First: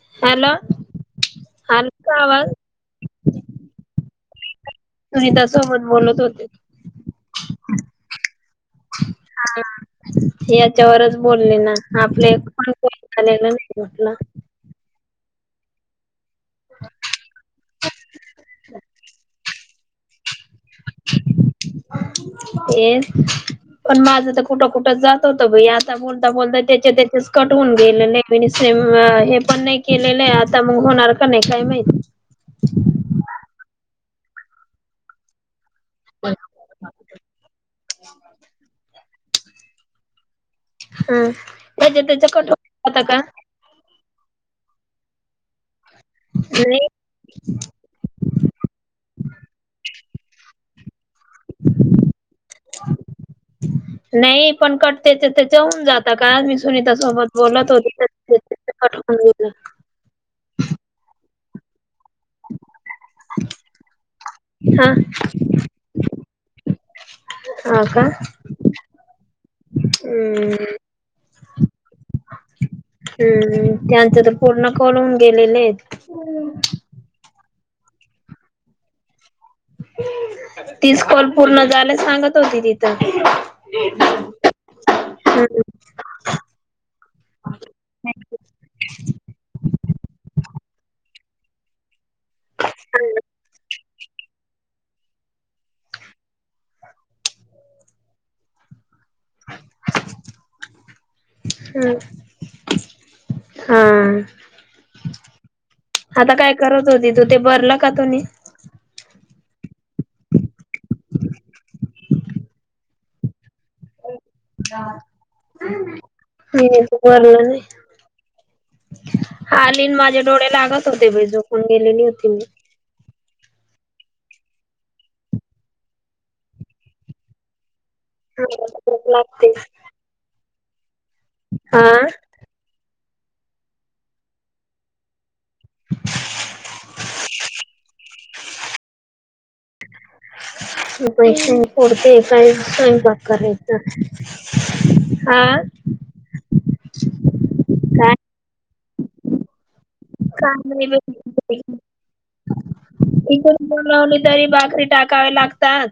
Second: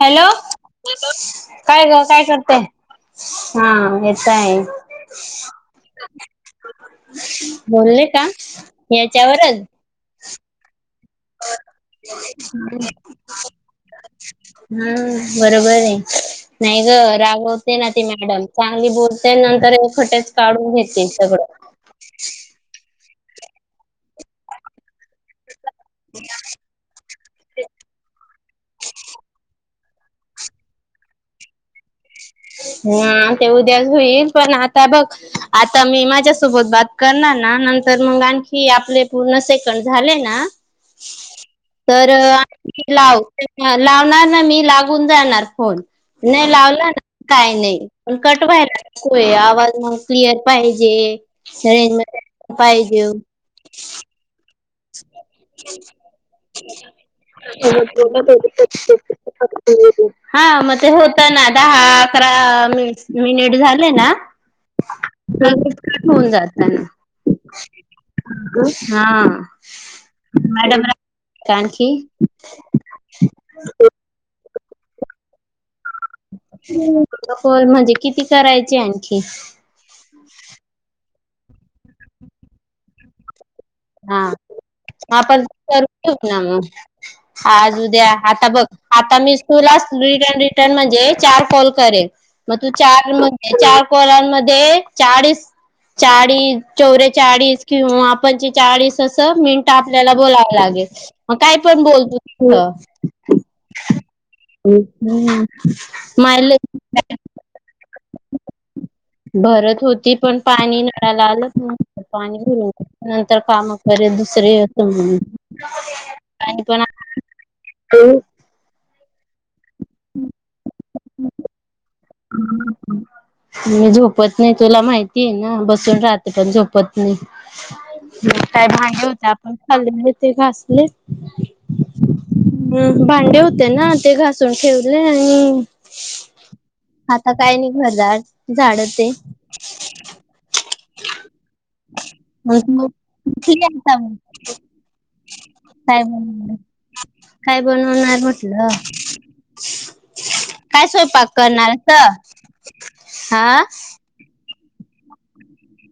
Hello, काय hello ग का काय आवाज करतेय? हा येत आहे. सुनीता सोबत बोलत होते. बोलले का याच्यावरच हा याच्यावरच बोलले ना, आपल्या कोणी कोणी झालेलं नाही म्हटलं हम्म बरोबर आहे. नाही गं रागवते ना ती मॅडम, चांगली बोलते नंतर खोटच काढून घेते सगळं तेच पण माझं तर कुठं, कुठं जात होतं बाई आ बोलता, बोलता त्याचे त्याचेच कट होऊन गेले नाही सेम हे पण नाही केलेलं आहे. आता मग होणार का नाही काय माहित. हा ते उद्या होईल, पण आता बघ आता मी माझ्यासोबत बात करणार ना, नंतर मग आणखी आपले पूर्ण सेकंड झाले ना हा त्याच्या तर त्याच्या कट [inaudible] होता का लाव लावणार ना मी लागून जाणार फोन नाय नाही लावला ना काही नाही पण कट व्हायला नकोय आवाज क्लिअर पाहिजे रेंज मध्ये पाहिजे नाही पण कट त्याच्या त्याच्या होऊन जाता का मी सुनीता सोबत बोलत होती कट होऊन गेलं [unintelligible] हा मग ते होता ना [unintelligible] अकरा मिनिट झाले ना हा तर ते कट होऊन जातं [unintelligible] हा हम् काय आणखी हम्म त्यांचं तर पूर्ण [unintelligible] गेलेले आहेत हम् होय म्हणजे किती करायचे आणखी तीस कॉल पूर्ण झाल्यास सांगत होती तिथं हा आपण हम्म करून ठेऊ ना मग आज उद्या आता बघ आता मी [unintelligible] न म्हणजे चार कॉल करे मग तू चार म्हणजे चार परमध्ये चाळीस चाळीस चोरे चाळीस किंवा आपण चाळीस तस मिनट आपल्याला बोलाव लागेल मग काय पण बोलतो हा त मायले कादून भरत होती पण पाणी नळायला आलं पाणी घून नंतर काम करत शयस म्ह आणि मी पण तर भरलं आलीन माझ्या डोळे लागत दे जोक एल नव तिन मी झोपत नाही तुला माहिती आहे ना बसून राहते पण झोपत नाही काय भांगे भूक होते लागते. आपण चालले ते घास नाही हा भांडे होते ना ते घासून ठेवले आणि शु आता काय नाही घरदार झाड ते [unintelligible] पुडते काय स्यंपाकार उठली आहे आता मी. हा. काय बनवणार काय काय बनवणार म्हटलं. नाही काय स्वयंपाक बाई करणारस हा. तिकडून बोलावली तरी भाकरी टाकावे लागतात.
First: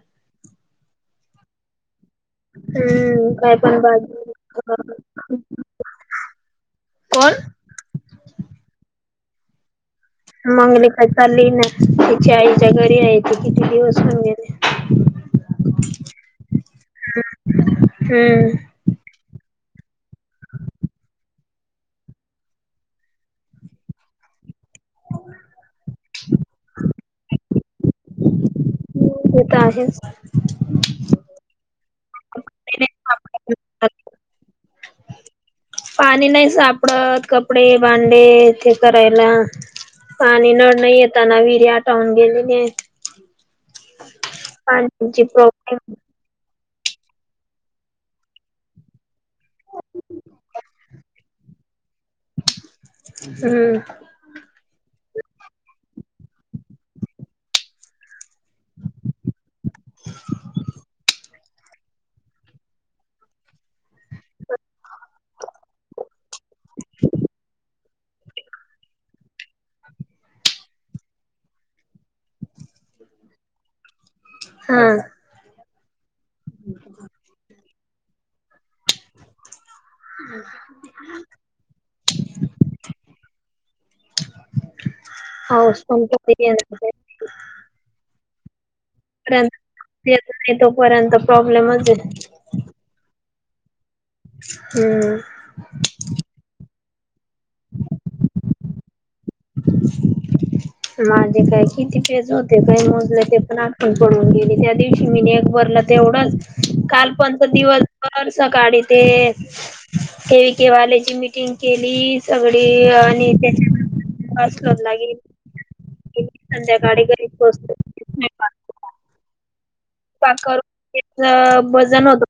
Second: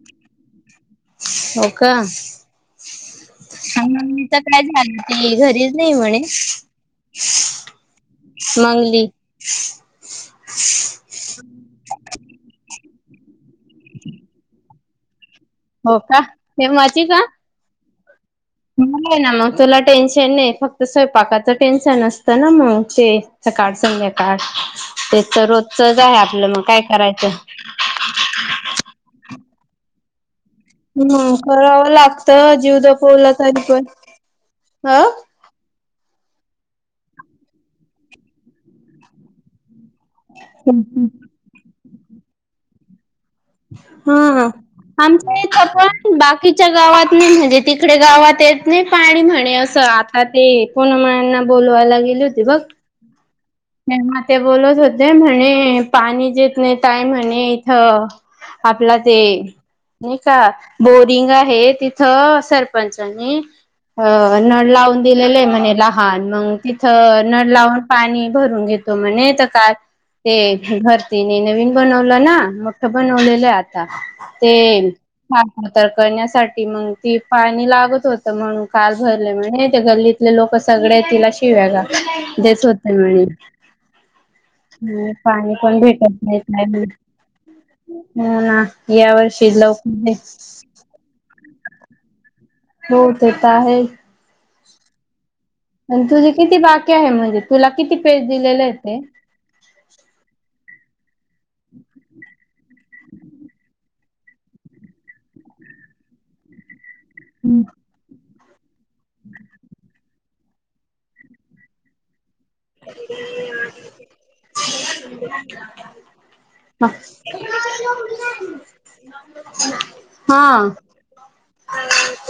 हो का? हम्म काय पण भाजी तर काय झालं ती घरीच नाही म्हणे कोण? मंगली [inaudible] मंगली काय चालली ना त्यािची आईच्या घरी नाही येत किती दिवस म्ह गेले. [unintelligible] हम्म म ना म तोलाट टेन्शन नाही फक्त स्वयंपाकाचं टेन्शन असतं ना मग ते सकाळ संध्याकाळ ते तर रोजचच आहे आपलं मग. काय करायचं. ेत आहे. हम्म करावं लागतं जीव दपवला तरी पण ह. पाणी नाही सापडत कपडे भांडे ते करायला पाणी नळ नाही येताना विर्या टाऊन गेलेली. [inaudible] हा पाण्याची आमच बा प्रॉब्लेम बाकीच्या गावात नाही म्हणजे तिकडे गावात येत नाही पाणी म्हणे असं आता ते पनमळंना बोोलवायला गेले होते बघ. हम्म म ते बोलत होत. म्हणे पाणी जेतणे तय म्हणे इथ आपला ते नाही का बोरिंग आहे तिथं सरपंचनी अ नळ लावून दिलेले आहे म्हणे लहान मग तिथ नळ लावून पाणी भरून घेतो म्हणे तर काय ते घरतीने नवीन बनवलं ना मोठ बनवलेलं आ [unintelligible] हा ह तर करण्या मग त पाणी ला होत म्हणून काल भरले. गल्लीतले लोक सगळे तिला शिव्या ग तेच होते म्हणे. हम् पाणी पण पाऊस भेटत कधी नाही काय? येणार आहे. हु ना. या वर्षी लवकर नाही तोपर्यंत प्रॉब्लेमच आहे. हो देत आहे हम्म आणि तुझी किती बाकीे आहे म्हणजे तुला किती पेज दिलेले आहेत ह माझे काय किती पेज होते काय मोजलं ते पण आठवण पडून गेली त्या दिवशी मी एकबरला तेवढाच काल पंच दिवसभर सकाळी ते के व केवाल्याची मीटिंग केली सगळी आणि त्याच्या ेल संध्याकाळी घरी पोह हा करच वजन होत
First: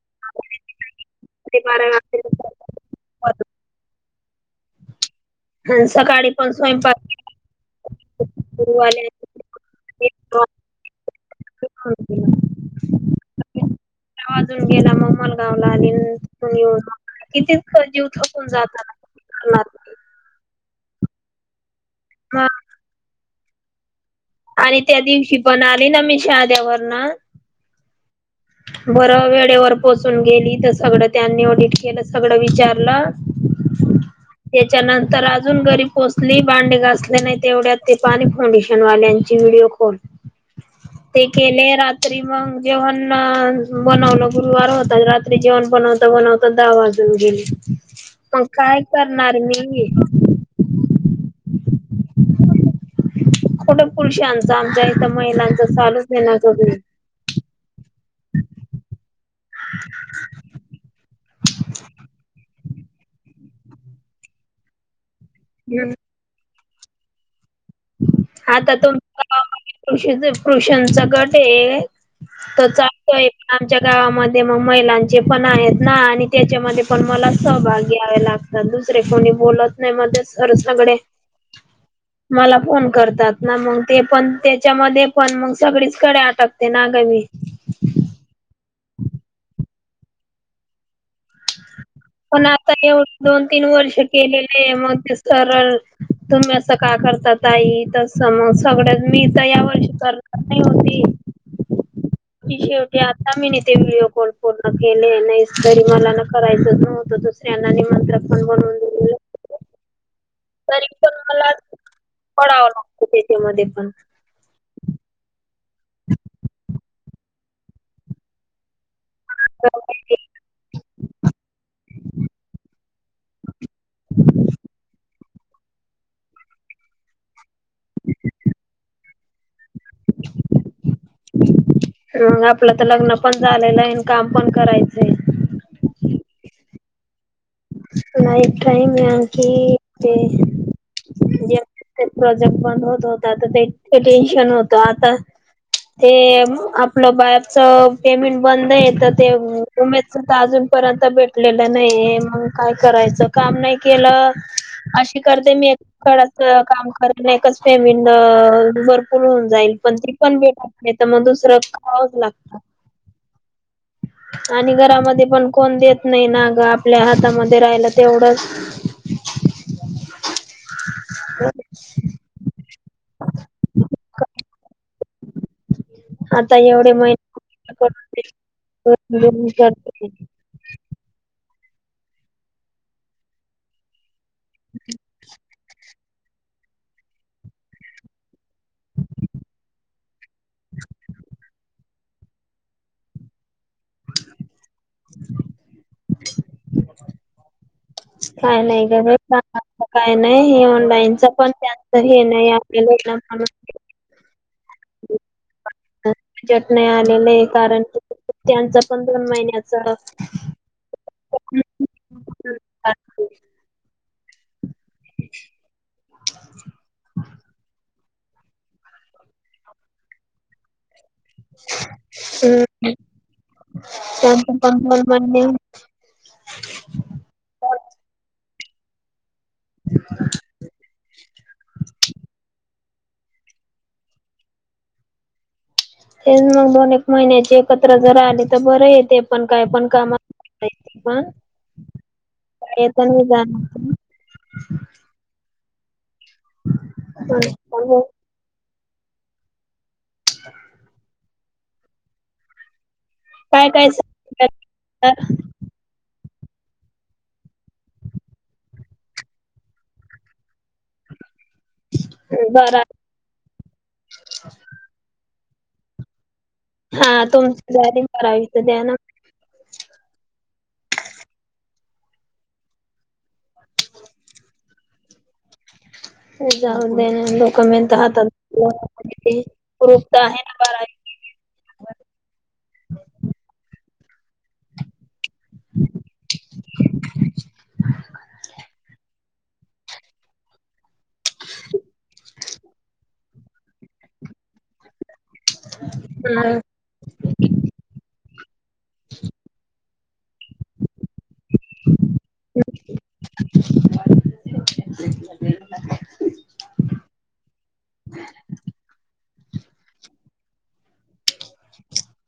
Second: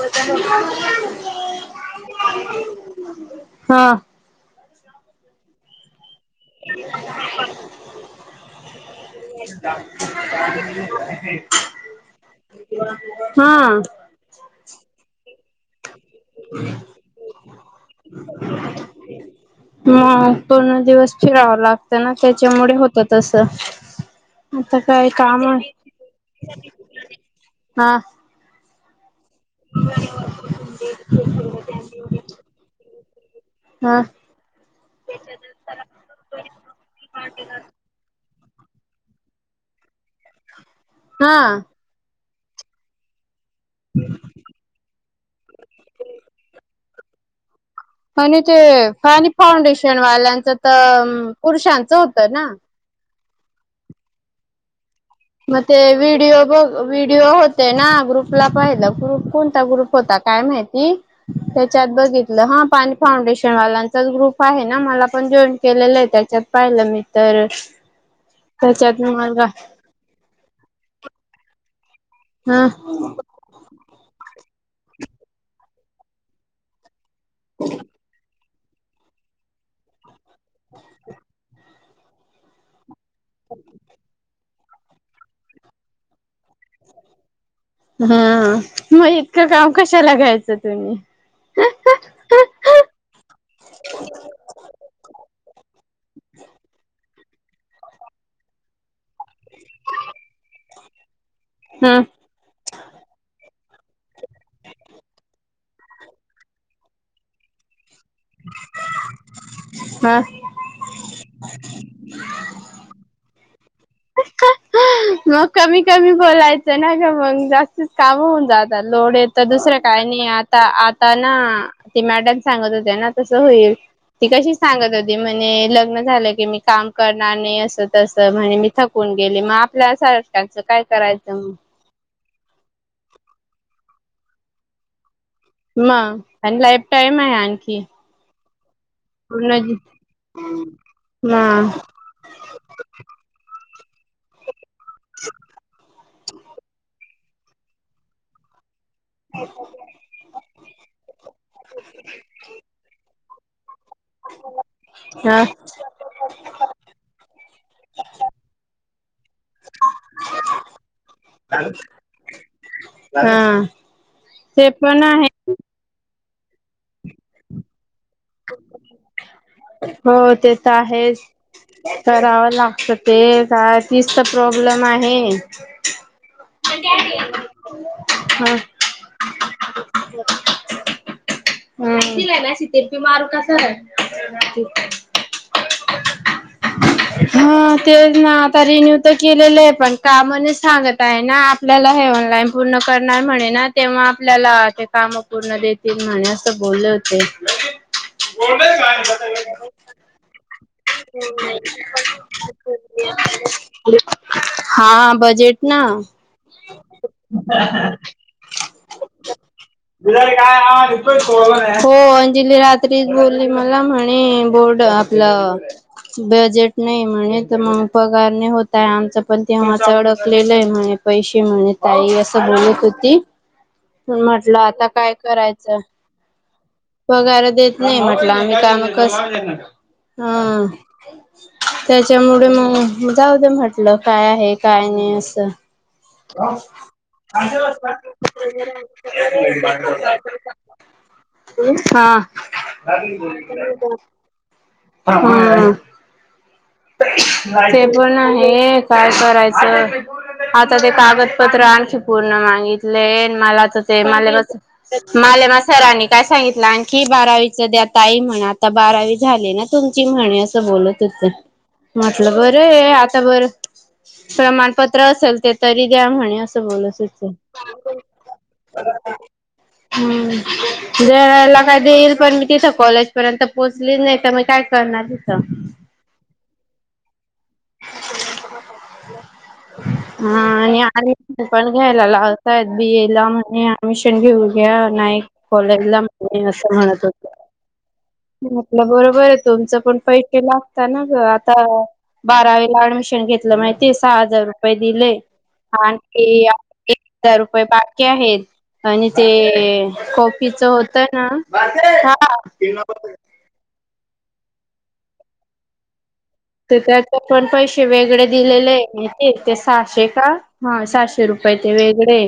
बारा हा हा सकाळी पण स्वयंपाक हा वाजून गेला मग मला वला दिन ून येऊन किती जीव थकून जाताना करणार नाही मग पूर्ण दिवस फिरावं लागत ना मग त्याच्यामुळे होतात अस त् स आणि त्या दिवशी पण आली ना मी शध्यावरणा हा ब वेळेवर पोचून गेली तर सगळं त्यांनी ऑडिट केलं सगळं विचारलं हा त्याच्यानंतर अजून घरी पोचली बांडे घासले नाही तेवढ्यात ते पाणी ऑडिशनवाल्यांची व्हिडिओ कॉल ते हा केले रात्री जेवण ह ब नव न गुरवार होताज रा जेवण बनवता बनवता दहा वाजून गेली आणि ते फनी फाउंडेशन वाल्यांचं तर पुरुषांचं होतं ना खोटं पुरुष आचा आमचा मग ते व्हिडिओ बघ व्हिडिओ होते ना ग्रुपला पाहिलं ग्रुप कोणता ग्रुप होता काय माहिती त्याच्यात बघितलं ह पाणी फाउंडेशन वालांचाच ग्रुप आहे ना मला पण जॉईन केलेलं आहे त्याच्यात पाहिलं मी तर हा तर तो त्याच्यात मुलगा [unintelligible] पुरुषांचा गट आहे. हा तर चालतोय पण आमच्या गावामध्ये मग महिलांचे पण आहेत ना आणि त्याच्यामध्ये पण मला सहभागी यावे लागत. दुसरे कोणी बोलत नाही मध्ये खच नाकडे [unintelligible] मला फोन कर तात मग ते पण त्याच्यामध्ये पण मग सगळीच कडे अटकते ना ग मी हा मग इतकं काम कशाला घ्यायचं तुम्ही पण आता एवढ दोन तीन वर्ष केलेले आहे. मगच तर तुम्ही असं का करतात. ताई तस म सगळ्यनी [unintelligible] मी तर या वर्षी करणार नाही होती. ह ती शेवटी आता मीनी ते व्हिडिओ कॉल पूर्ण केले नाहीस तरी मला नक्क करायचं नव्हतं दुसऱ्यांना हा [unintelligible] तरी पण मला पडावं लागतं त्याच्यामध्ये पण मग कमी कमी बोलायचं ना, मंग जास्तीच काम होऊन जातात लोडेत तर दुसरं काय नाही आता आता ना ते मॅडम सांगत होते ना तस होईल ती कशी सांगत होती म्हण नई लग्न झालं की मी काम करणार नई स तस मी थकून केले माफ [unintelligible] काय करायचं मंग मग आपलं तर लग्न पण झालेलं हेन काम पण करायचंये म आण लाईफ टाईम आहे आणखी नाही. टाईम हे पूर्ण आणखी ते जे मग प्रोजेक्ट बंद होत होता तर ते टेन्शन होत आता ते आपलं बा च नाई पेमेंट बंद ते उमेदच तर अजून पर्यंत भेटलेलं नहीये मंग काय करायचं काम नई केल अशी ह करते मी करत अ काम करत नई एकच पेमेंट अ भरपूर होऊन जाईल ते पण भेटत नई त म दूसर करावच लागत हा ते आणि घरामधे आहे पण कोन देत नाही ना ग आपल्या हात त मते राहिला हो ते तर आहे च कराव लागत ते काय तीस त प्रॉब्लेम आहे. नहीये आता एवढे महिन बघते ह [unintelligible] अह शिलाईन अशी तीरपी मारू का सरळ ठीक हे [unintelligible] हम्म तेज ना आता रिन्यू तर केलेलं आहे पण काम नई सांगत आहे ना आपल्याला हे ऑनलाईन पूर्ण करणार म्हणे ना तेव्हा आपल्याला ते काम पूर्ण देतील म्हणे अस बोलवते नई काय नाही ग बाई [unintelligible] काय नाही हे माईनंच पण त्यांच हे नाही आपल्या म्हणून हा बजेट ना बजेट नाही आलेलं आहे कारण की त्यांचं पण दोन महिन्याच हो अंजली रात्रीच बोलली मला म्हणे बोर्ड आपलं बजेट नाही म्हणे तर म पगारने होतय आमचं पण तेव्हाच अडकलेलं आहे म्हण पैसे म्हण ताई असं हम्म बोलत होती प म्हटलं त्यांचं पण आता दोन काय महिने करायचं पगर देत नाही म्हटलं काम कस ह हा त्याच्यामुळे मग जाऊदं म्हटलं काय आहे काय नाही असं तेच मग दोन एक महिन्याचे एकत्र जर आले तर बरं आहे ते पण काय पण कामात येते, हा पण येत नाही जाणार हा ते पण आहे काय करायचं आता दे कागत पत्र आणखी पूर्ण मागित मला काय तर काय ते माला माले मस्या रा काय सांगितलं आणखी बारावीच द आता आई म्हण आता बारावी झाली ना तुमची म्हणे असं बोलत हो म्हटलं बरा बरं आता बरं प्रमाणपत्र असेल ते तरी द्या म्हणे अस हा ब तुमची बारावी बारावीच द्या ना हम्म देराला काय देईल पण मी तिथं कॉलेज पर्यंत पोहोचली नाही तर मग काय करणार तिथं हो जाऊद नाो तर हा आहे ना आणि डमशन पण घ्यायला लावताय बीए ला म्हणे ऍडमिशन घेऊ घ्या नाही कॉलेज ला म्हणे अस म्हणत होत आप बरोबर तुमचं पण पैट केला त्या ना ग आता बारावीला ऍडमिशन घेतलं माहिती सहा हजार रुपये दिले आणि ते बारावी एक हजार रुपये पाकीे आहेत आणि ते कॉफीच होत ना ह [inaudible] तर त्याचे पण पैसे वेगळे दिलेले आहे माहितीये ते सहाशे का हा सातशे रू पहि ते वेगळे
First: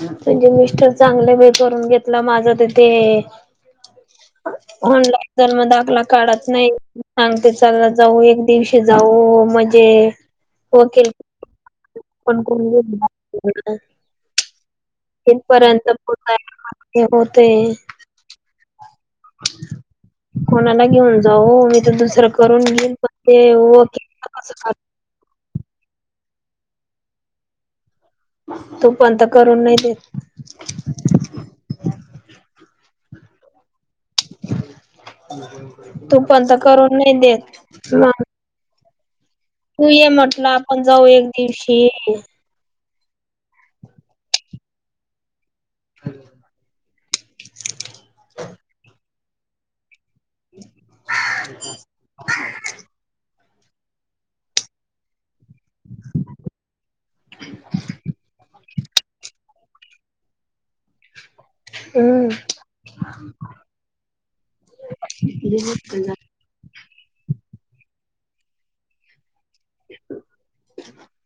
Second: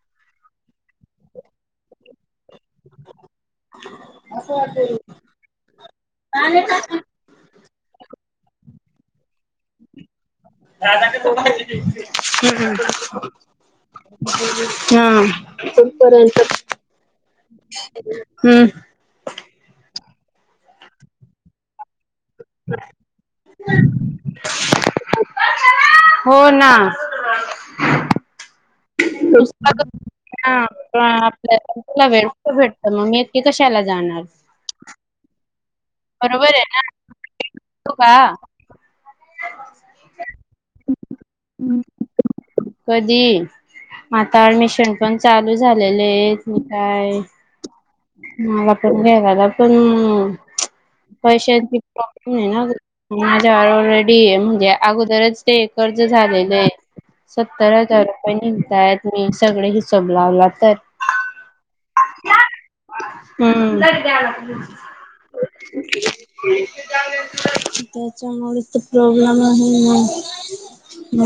म्हणजे मिस्टर चांगलं मी करून घेतलं माझं तेथे [inaudible] होनला जनम दाखला काढत नाही सांगते चलला जाऊ एक दिवशी जाऊ मजे कोण हम् इथपर्यंत पोहोचायला होते [inaudible] हम्म कोणाला घेऊन जाऊ? मी तर दुसरं- करून घेयेईल पण ते [unintelligible] हो ना. तू पण तर करून नाही देत आपल्या [unintelligible] तर मग मि एकटी कशाला जाणार? ह तू पण बरोबर तर आहे ना. करून नाही देत. हो का तू ये म्हटलं आपण जाऊ एक दिवशी. कधी? आता ऍडमिशन पण चालू झालेले आहेत म काय? [unintelligible] झाला पण पैशांची प्रॉब्लेम आहे ना. ऑलरेडी ये म्हणजे अगोदरच. ते कर्ज झालेले आहे सत्तर हजार रुपये निघताय मी सगळे हिशोब लावला तर. हम्. हम् त्याच्यामुळेच तर प्रॉब्लेम. आहे मग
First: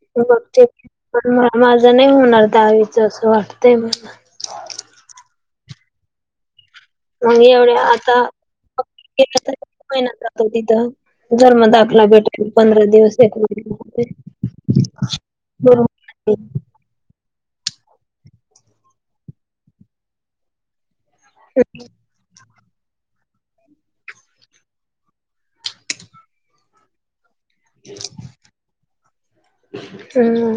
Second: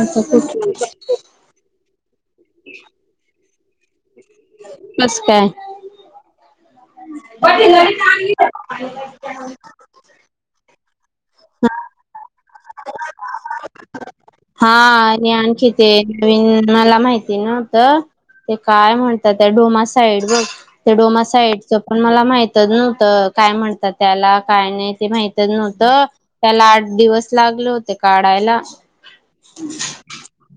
आता मग कुठ ते [unintelligible] माझा नाही होणार डाळीच अस वाटत. ते बस काय? मग एवढ्या आता [unintelligible] तिथं. अजून म [unintelligible] हा आणि आणखी ते बरोबर नवीन मला माहित- माहिती नव्हत ते काय म्हणतात त्या डोमा साईड बघ. ते डोमा साइडच पण मला माहितच नव्हतं. काय म्हणतात त्याला काय नाही ते माहितच नव्हत त्याला आठ दिवस- लागले होते काढायला, हम्म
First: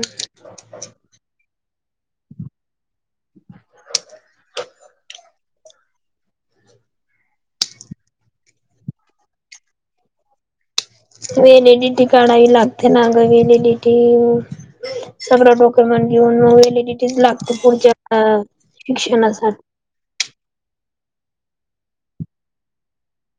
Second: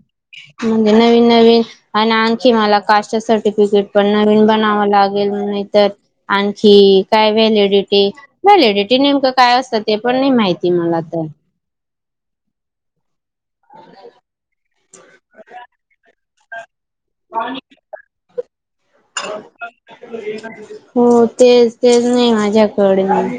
म्हणजे नवीन नवीन आणि आणखी मला- कास्ट सटिफिकेट पण नवीन [unintelligible] लाेल नाही आणखी काय व्हॅलिडिटी व्हलडिटी नेमकं काय असतं ते पण नाही माहिती त मला तर लेडी टी काढावी लागते नागावी लेडीटी सगरा टोक म्हण लागत पुढच्या शिक्षणासाठी हो तेच तेच नाही माझ्याकडे